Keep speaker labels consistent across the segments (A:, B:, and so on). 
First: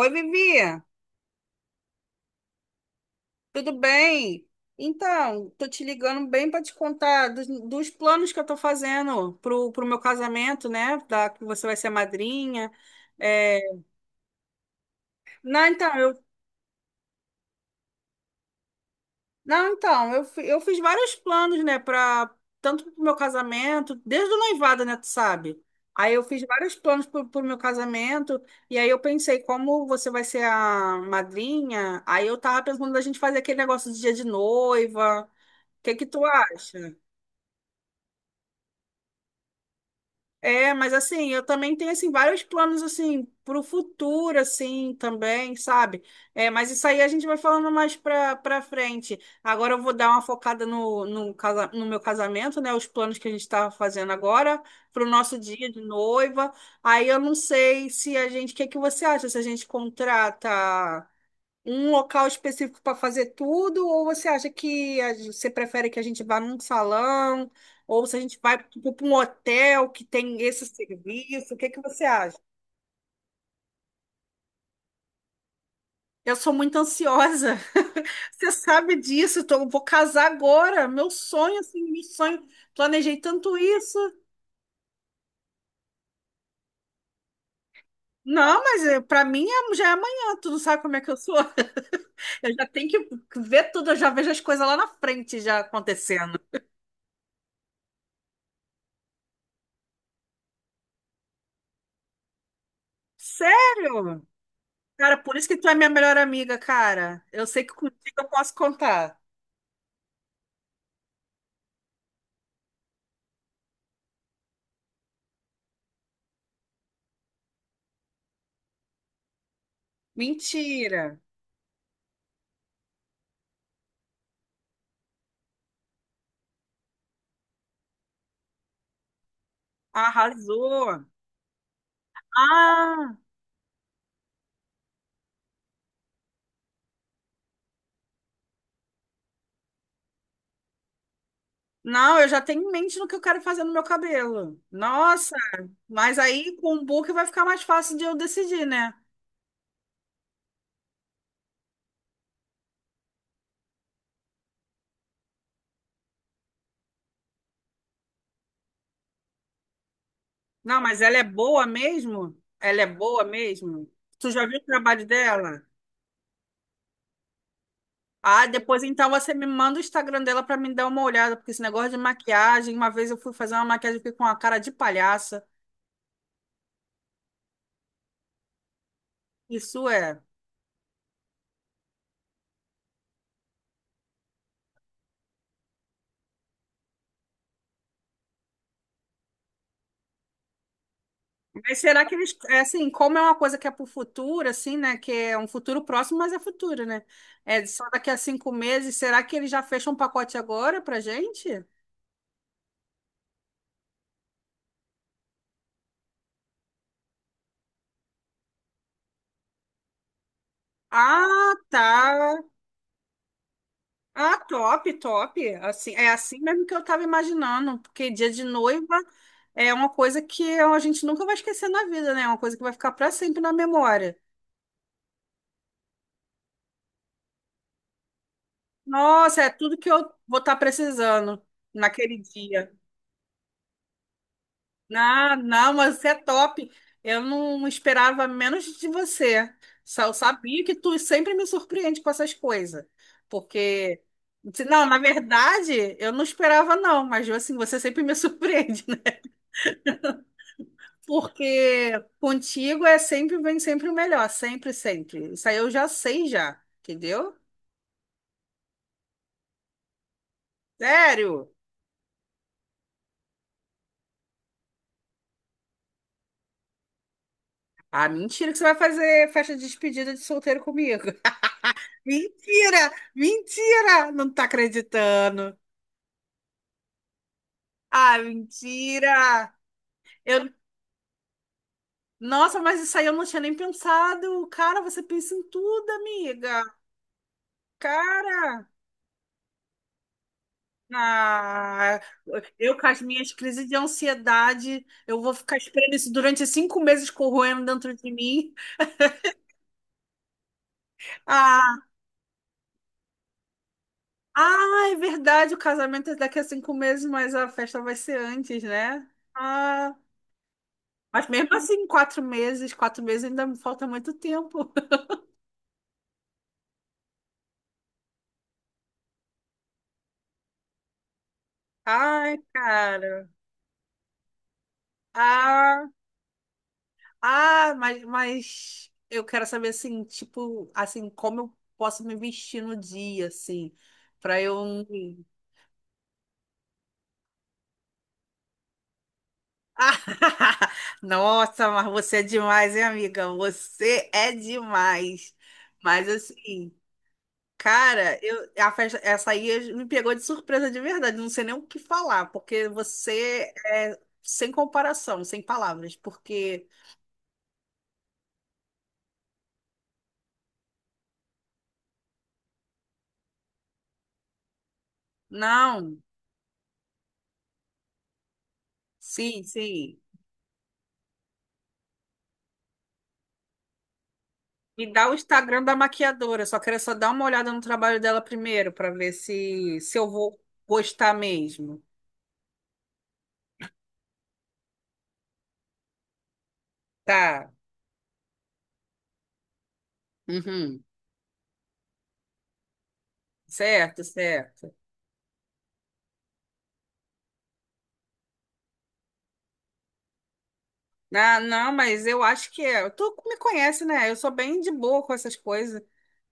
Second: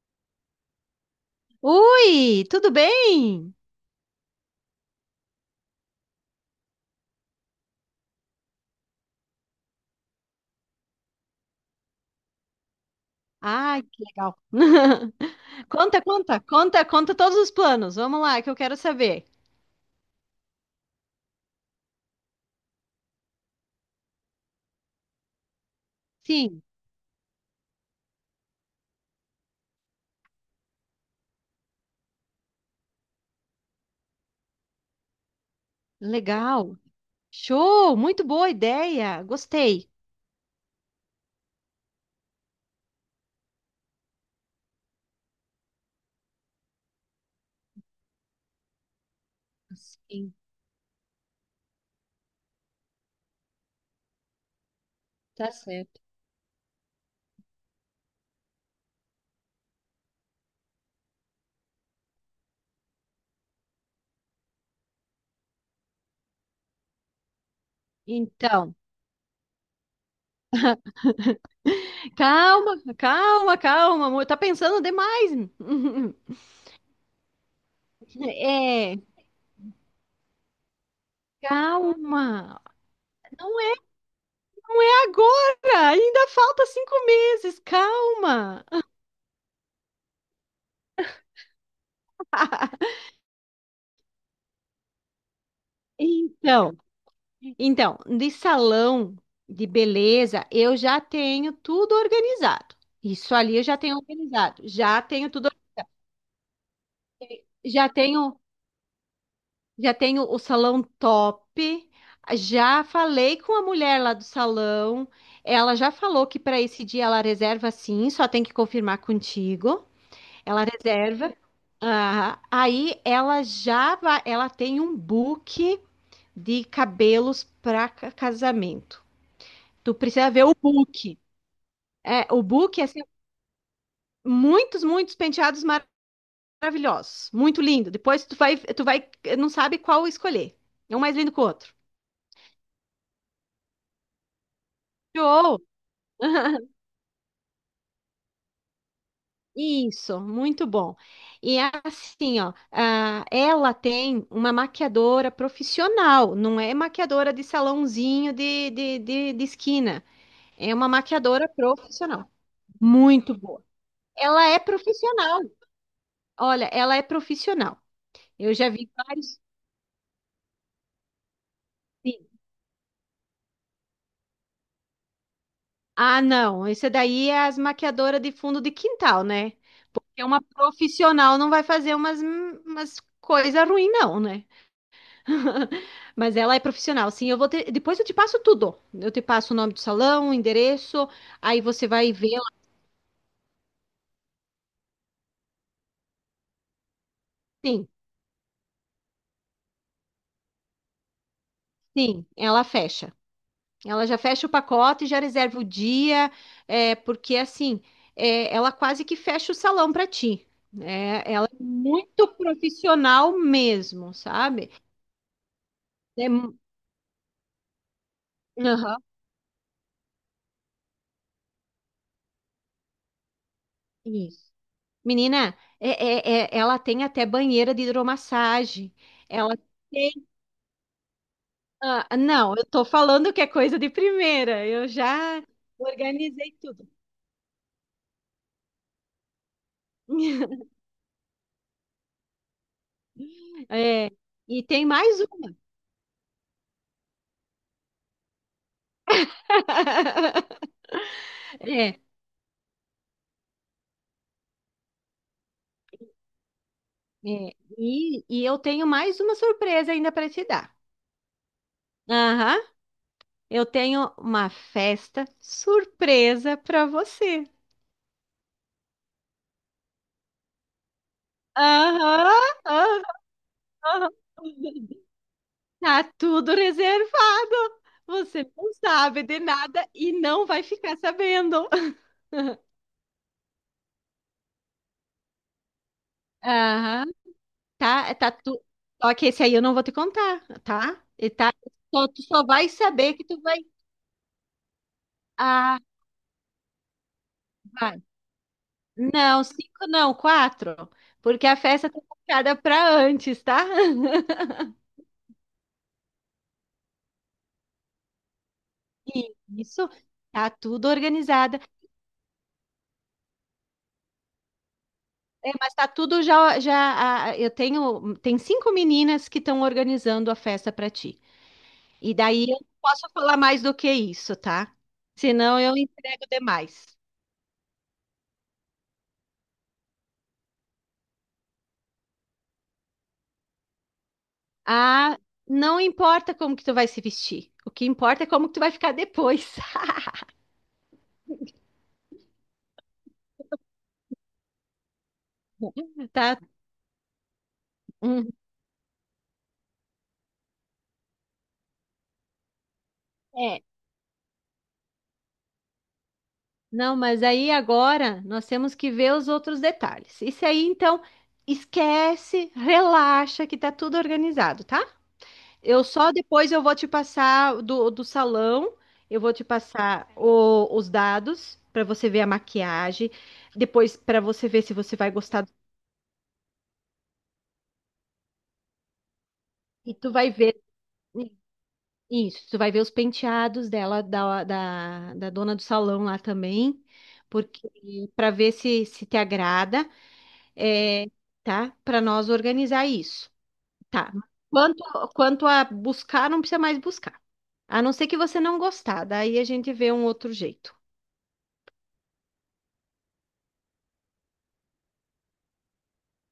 A: Oi, Vivi,
B: Ui, tudo bem?
A: tudo bem? Então, tô te ligando bem para te contar dos planos que eu tô fazendo pro meu casamento, né? Que você vai ser madrinha. É.
B: Ai, que legal.
A: Não, então,
B: Conta,
A: eu,
B: conta, conta, conta todos os planos. Vamos lá, que eu quero saber.
A: não, então, eu, fi- Eu fiz vários planos, né? Para tanto pro meu casamento, desde o noivado, né? Tu sabe? Aí eu fiz
B: Sim,
A: vários planos pro meu casamento, e aí eu pensei, como você vai ser a madrinha, aí eu tava pensando da gente fazer aquele negócio de dia de noiva. O que que tu
B: legal.
A: acha?
B: Show, muito boa ideia. Gostei.
A: É, mas assim, eu também tenho assim vários planos assim para o futuro assim também, sabe? É, mas isso aí a gente vai falando mais para frente. Agora eu vou dar uma
B: Sim,
A: focada no no meu casamento, né? Os planos que a gente está fazendo agora para o nosso
B: tá
A: dia de
B: certo.
A: noiva. Aí eu não sei se a gente, o que que você acha? Se a gente contrata um local específico para fazer tudo, ou você acha que você prefere que a gente vá num salão, ou se a gente vai
B: Então,
A: tipo, para um hotel que tem esse serviço? O que que você acha?
B: calma, calma, calma, amor. Tá pensando demais.
A: Eu sou muito ansiosa, você sabe
B: É,
A: disso. Eu vou casar agora, meu sonho, assim, meu sonho.
B: calma.
A: Planejei tanto
B: Não é
A: isso.
B: agora. Ainda falta 5 meses.
A: Não,
B: Calma.
A: mas para mim já é amanhã, tu não sabe como é que eu sou. Eu já tenho que ver tudo, eu já vejo as coisas lá na frente já acontecendo.
B: Então, Então, de salão de beleza, eu já tenho tudo organizado. Isso ali eu já tenho
A: Sério?
B: organizado. Já
A: Cara,
B: tenho
A: por isso
B: tudo,
A: que tu é minha melhor amiga, cara. Eu sei que
B: já
A: contigo eu
B: tenho,
A: posso contar.
B: já tenho o salão top. Já falei com a mulher lá do salão. Ela já falou que para esse dia ela reserva sim, só tem que confirmar contigo. Ela
A: Mentira.
B: reserva. Ah, aí ela já vai, ela tem um book de cabelos para casamento. Tu precisa ver o
A: Arrasou.
B: book. É, o book é assim,
A: Ah,
B: muitos, muitos penteados maravilhosos, muito lindo. Depois tu vai, não sabe qual escolher. É um mais lindo que o outro.
A: não, eu já tenho em mente no que eu quero fazer no meu cabelo. Nossa,
B: Show!
A: mas aí com o book vai ficar mais fácil de eu decidir, né?
B: Isso, muito bom. E é assim, ó, ela tem uma maquiadora profissional, não é maquiadora de salãozinho de esquina. É
A: Não,
B: uma
A: mas ela é
B: maquiadora
A: boa
B: profissional.
A: mesmo? Ela é boa
B: Muito boa.
A: mesmo? Tu já
B: Ela
A: viu
B: é
A: o trabalho
B: profissional.
A: dela?
B: Olha, ela é profissional.
A: Ah,
B: Eu já
A: depois
B: vi
A: então você
B: vários.
A: me manda o Instagram dela pra me dar uma olhada, porque esse negócio de maquiagem, uma vez eu fui fazer uma maquiagem e fiquei com uma cara de palhaça.
B: Ah, não. Esse daí é as maquiadoras de fundo de quintal, né?
A: Isso é.
B: Porque uma profissional não vai fazer umas coisas ruins, não, né? Mas ela é profissional, sim. Depois eu te passo tudo. Eu te passo o nome do salão, o endereço, aí
A: Mas
B: você
A: será
B: vai
A: que
B: ver
A: eles, é
B: lá.
A: assim, como é uma coisa que é para o futuro, assim, né? Que é um futuro próximo, mas é futuro, né? É só
B: Sim,
A: daqui a 5 meses. Será que eles já fecham um pacote agora pra gente?
B: sim, ela fecha. Ela já fecha o pacote, já reserva o dia, é, porque assim, é, ela quase que fecha o salão para ti. É, ela
A: Ah,
B: é muito
A: tá.
B: profissional mesmo,
A: Ah,
B: sabe?
A: top, top. Assim, é
B: É.
A: assim mesmo que eu estava imaginando, porque dia de noiva
B: Aham,
A: é uma coisa que a gente nunca vai esquecer na vida, né? É uma coisa que vai ficar para sempre na memória.
B: isso. Menina, ela tem até banheira de hidromassagem.
A: Nossa, é
B: Ela
A: tudo que eu
B: tem.
A: vou estar precisando
B: Ah,
A: naquele
B: não, eu
A: dia.
B: tô falando que é coisa de primeira. Eu
A: Não
B: já
A: não, mas você é
B: organizei
A: top.
B: tudo.
A: Eu não esperava menos de você. Só eu sabia que tu sempre me surpreende com essas coisas. Porque,
B: É, e tem
A: não, na
B: mais uma.
A: verdade, eu não esperava, não, mas assim, você sempre me surpreende, né? Porque
B: É,
A: contigo é sempre, vem sempre o melhor, sempre, sempre. Isso aí eu já sei já, entendeu?
B: é, e eu tenho mais uma surpresa ainda para te dar.
A: Sério?
B: Aham, eu tenho uma festa surpresa para você.
A: Ah, mentira que você vai fazer festa de despedida de solteiro comigo.
B: Aham,
A: Mentira!
B: aham.
A: Mentira! Não tá acreditando.
B: Tá tudo reservado.
A: Ah,
B: Você não sabe de
A: mentira!
B: nada e não
A: Eu...
B: vai ficar sabendo.
A: Nossa, mas isso aí eu não tinha nem pensado. Cara, você pensa em tudo, amiga.
B: Aham, tá, tá.
A: Cara,
B: Só que esse aí eu não vou te contar, tá? E tá,
A: ah,
B: só, tu só vai
A: eu com as
B: saber que
A: minhas
B: tu vai.
A: crises de ansiedade, eu vou ficar
B: Ah,
A: esperando isso durante 5 meses corroendo dentro
B: vai.
A: de mim.
B: Não, cinco não, quatro. Porque a
A: Ah,
B: festa tá marcada pra antes, tá?
A: ah, é verdade, o casamento é daqui a 5 meses, mas a festa vai ser antes, né?
B: Isso,
A: Ah,
B: tá tudo
A: mas mesmo
B: organizada.
A: assim, 4 meses, 4 meses ainda me falta muito tempo.
B: É, mas tá tudo já, já. Ah, eu tenho, tem cinco meninas que estão organizando a festa pra ti. E
A: Ai,
B: daí eu não posso
A: cara.
B: falar mais do que isso, tá? Senão eu
A: Ah.
B: entrego demais.
A: Ah, mas eu quero saber assim, tipo, assim, como eu posso me vestir no dia, assim, pra eu.
B: Ah, não importa como que tu vai se vestir. O que importa é como que tu vai ficar depois,
A: Ah. Nossa, mas você é demais, hein, amiga? Você é demais. Mas
B: tá?
A: assim, cara,
B: Hum,
A: eu, a festa, essa aí me pegou de surpresa de verdade. Não sei nem o que falar, porque você
B: é.
A: é sem comparação, sem palavras, porque.
B: Não, mas aí agora nós temos que ver os outros detalhes. Isso aí, então, esquece, relaxa que tá tudo organizado, tá? Eu
A: Não,
B: só depois eu vou te passar do salão, eu vou
A: sim,
B: te
A: sim.
B: passar os dados para você ver a maquiagem, depois para você ver se
A: Me
B: você
A: dá
B: vai
A: o
B: gostar.
A: Instagram da maquiadora. Só quero só dar uma olhada no trabalho dela primeiro para ver se
B: E
A: se eu
B: tu vai
A: vou
B: ver
A: gostar mesmo.
B: isso, tu vai ver os penteados dela, da dona do salão lá também,
A: Tá.
B: porque para ver se te agrada,
A: Uhum.
B: é, tá? Para nós organizar isso,
A: Certo,
B: tá?
A: certo.
B: Quanto a buscar, não precisa mais buscar. A não ser que você não gostar, daí a gente vê um outro jeito.
A: Ah, não, mas eu acho que é. Tu me conhece, né? Eu sou bem de boa com essas coisas.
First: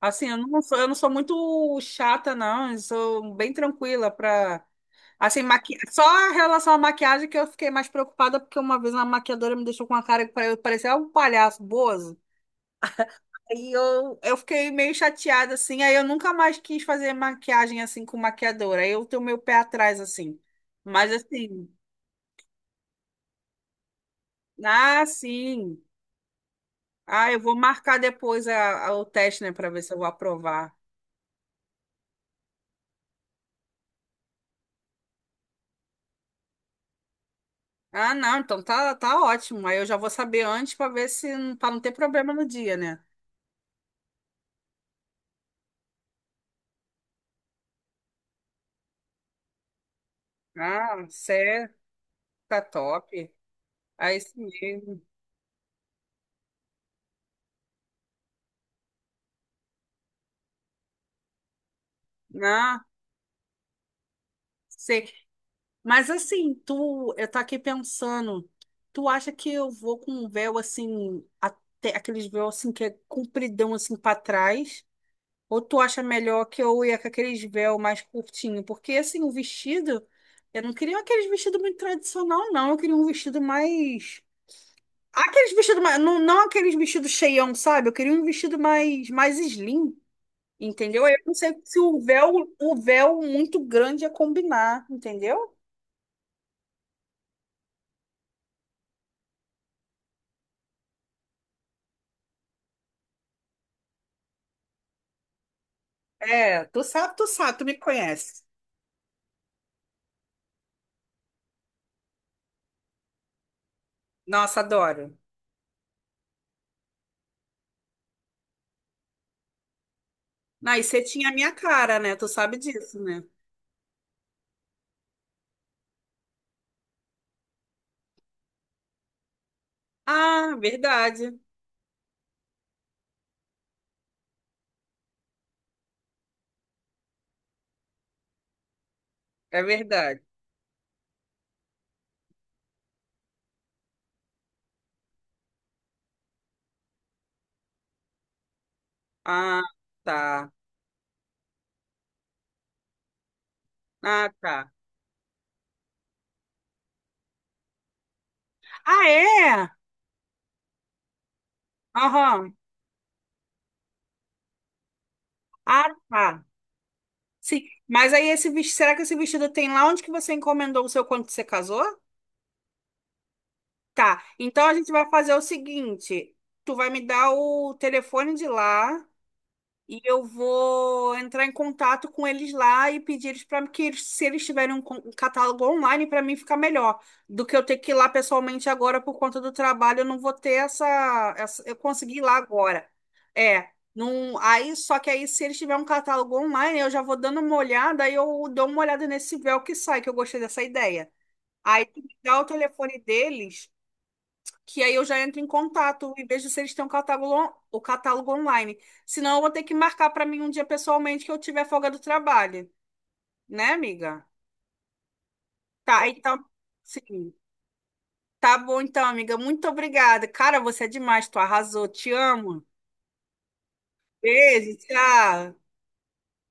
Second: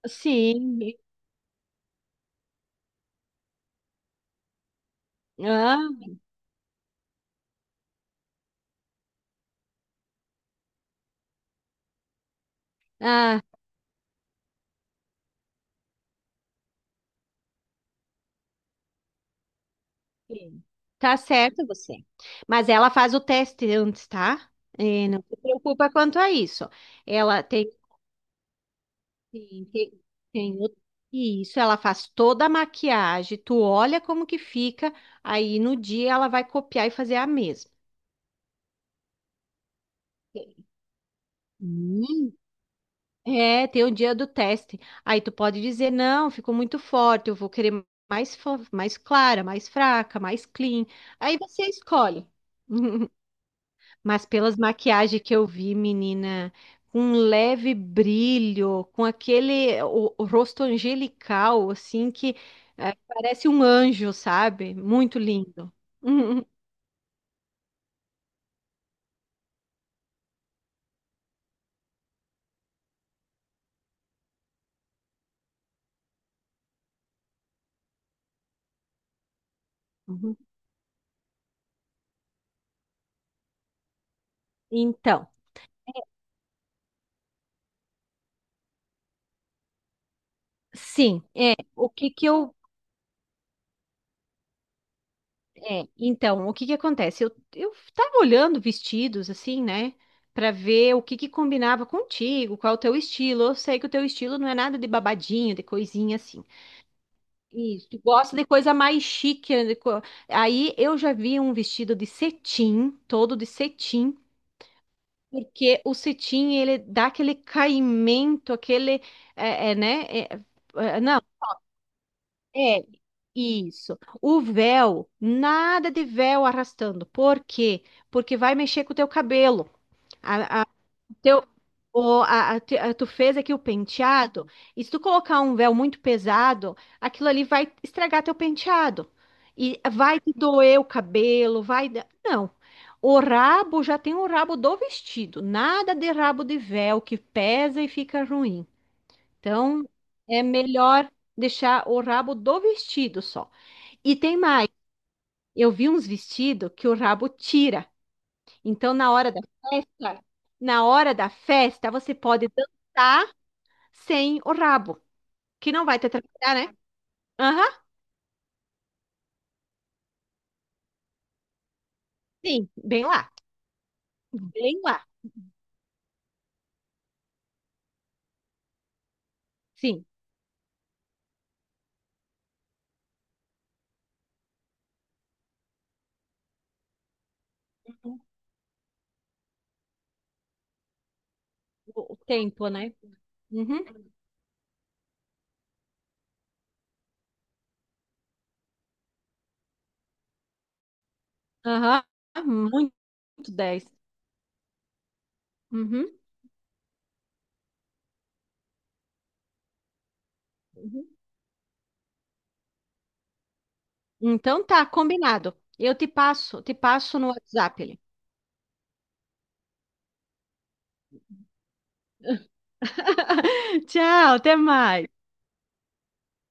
A: Assim,
B: Sim.
A: eu não sou muito chata, não. Eu sou bem tranquila pra. Assim, maqui...
B: Ah,
A: só em relação à maquiagem que eu fiquei mais preocupada, porque uma vez uma maquiadora me deixou com uma cara que parecia um palhaço, bozo.
B: ah,
A: Eu fiquei meio chateada, assim, aí eu nunca mais quis fazer maquiagem, assim, com maquiadora. Aí eu tenho meu pé atrás, assim.
B: sim.
A: Mas,
B: Tá certo
A: assim,
B: você. Mas ela faz o teste antes, tá?
A: ah,
B: É, não se
A: sim.
B: preocupa quanto a isso.
A: Ah, eu
B: Ela
A: vou marcar depois o teste, né,
B: tem,
A: pra ver se eu
B: tem,
A: vou
B: tem,
A: aprovar.
B: isso, ela faz toda a maquiagem, tu olha como que fica, aí no dia ela vai copiar e fazer a mesma.
A: Ah, não, então tá, tá ótimo. Aí eu já vou saber antes pra ver se, pra não ter problema
B: Hum.
A: no dia, né?
B: É, tem o dia do teste. Aí tu pode dizer, não, ficou muito forte, eu vou querer mais, mais clara, mais fraca, mais clean.
A: Ah,
B: Aí você
A: certo,
B: escolhe.
A: tá top. Aí
B: Mas
A: sim
B: pelas
A: mesmo.
B: maquiagens que eu vi, menina, com um leve brilho, com aquele o rosto angelical, assim, que
A: Ah,
B: parece um anjo, sabe?
A: sei.
B: Muito lindo.
A: Mas assim, tu, eu tô aqui pensando, tu acha que eu vou com um véu assim, até aqueles véu assim que é compridão assim pra trás? Ou tu acha melhor que eu ia com aqueles véu mais curtinho? Porque assim, o vestido,
B: Uhum.
A: eu não queria aqueles vestidos muito tradicional, não. Eu queria um vestido mais.
B: Então,
A: Aqueles vestidos mais. Não, não aqueles vestidos cheião, sabe? Eu queria um vestido mais, mais slim, entendeu? Eu
B: sim,
A: não sei
B: é,
A: se
B: o
A: o
B: que que
A: véu,
B: eu
A: o véu muito grande ia combinar, entendeu?
B: É, então, o que que acontece? Eu tava olhando vestidos, assim, né? Pra ver o que que combinava contigo, qual o teu estilo. Eu sei que o teu estilo não é nada de babadinho, de coisinha assim.
A: É, tu sabe, tu sabe, tu me
B: Isso, tu gosta
A: conhece.
B: de coisa mais chique, né? Aí eu já vi um vestido de cetim, todo de cetim,
A: Nossa, adoro.
B: porque o cetim, ele dá aquele caimento, aquele, né?
A: Ah, e você
B: Não,
A: tinha a minha cara, né? Tu sabe
B: é,
A: disso, né?
B: isso. O véu, nada de véu arrastando. Por quê? Porque vai mexer com o teu cabelo.
A: Ah,
B: A-
A: verdade.
B: teu, o, a- Tu fez aqui o penteado, e se tu colocar um véu muito pesado, aquilo ali vai estragar teu penteado.
A: É
B: E
A: verdade.
B: vai te doer o cabelo. Não. O rabo já tem o rabo do vestido. Nada de rabo de véu que pesa e fica ruim.
A: Ah,
B: Então, é
A: tá.
B: melhor deixar o rabo do vestido só. E
A: Ah,
B: tem mais,
A: tá.
B: eu vi uns vestidos que o rabo tira. Então,
A: Ah, é?
B: festa, na hora da festa, você pode
A: Aham.
B: dançar sem o rabo, que não
A: Ah,
B: vai te
A: tá.
B: atrapalhar, né?
A: Sim.
B: Aham,
A: Mas aí esse vestido, será que esse vestido tem lá onde que você encomendou o seu quando você casou?
B: sim,
A: Tá. Então a
B: bem
A: gente
B: lá,
A: vai fazer o seguinte, tu vai me dar o telefone de lá. E
B: sim.
A: eu vou entrar em contato com eles lá e pedir eles para que eles, se eles tiverem um catálogo online, para mim ficar melhor do que eu ter que ir lá pessoalmente agora por conta do trabalho. Eu não vou ter essa, essa eu
B: O
A: consegui ir lá
B: tempo,
A: agora.
B: né?
A: É,
B: Uhum,
A: não, aí só que aí se eles tiverem um catálogo online, eu já vou dando uma olhada, aí eu dou uma olhada nesse véu que sai, que eu gostei dessa ideia. Aí tu
B: aham,
A: me dá o
B: muito
A: telefone deles
B: 10.
A: que aí eu já entro em
B: Uhum,
A: contato, em vez de se eles têm um catálogo, o catálogo online. Senão eu vou ter que marcar para mim um dia
B: uhum.
A: pessoalmente que eu tiver folga do trabalho, né, amiga?
B: Então tá, combinado. Eu te
A: Tá, então,
B: passo, te passo no
A: sim.
B: WhatsApp ali.
A: Tá bom então, amiga. Muito obrigada. Cara, você é demais, tu arrasou. Te amo.
B: Tchau, até
A: Beijo,
B: mais.
A: tchau.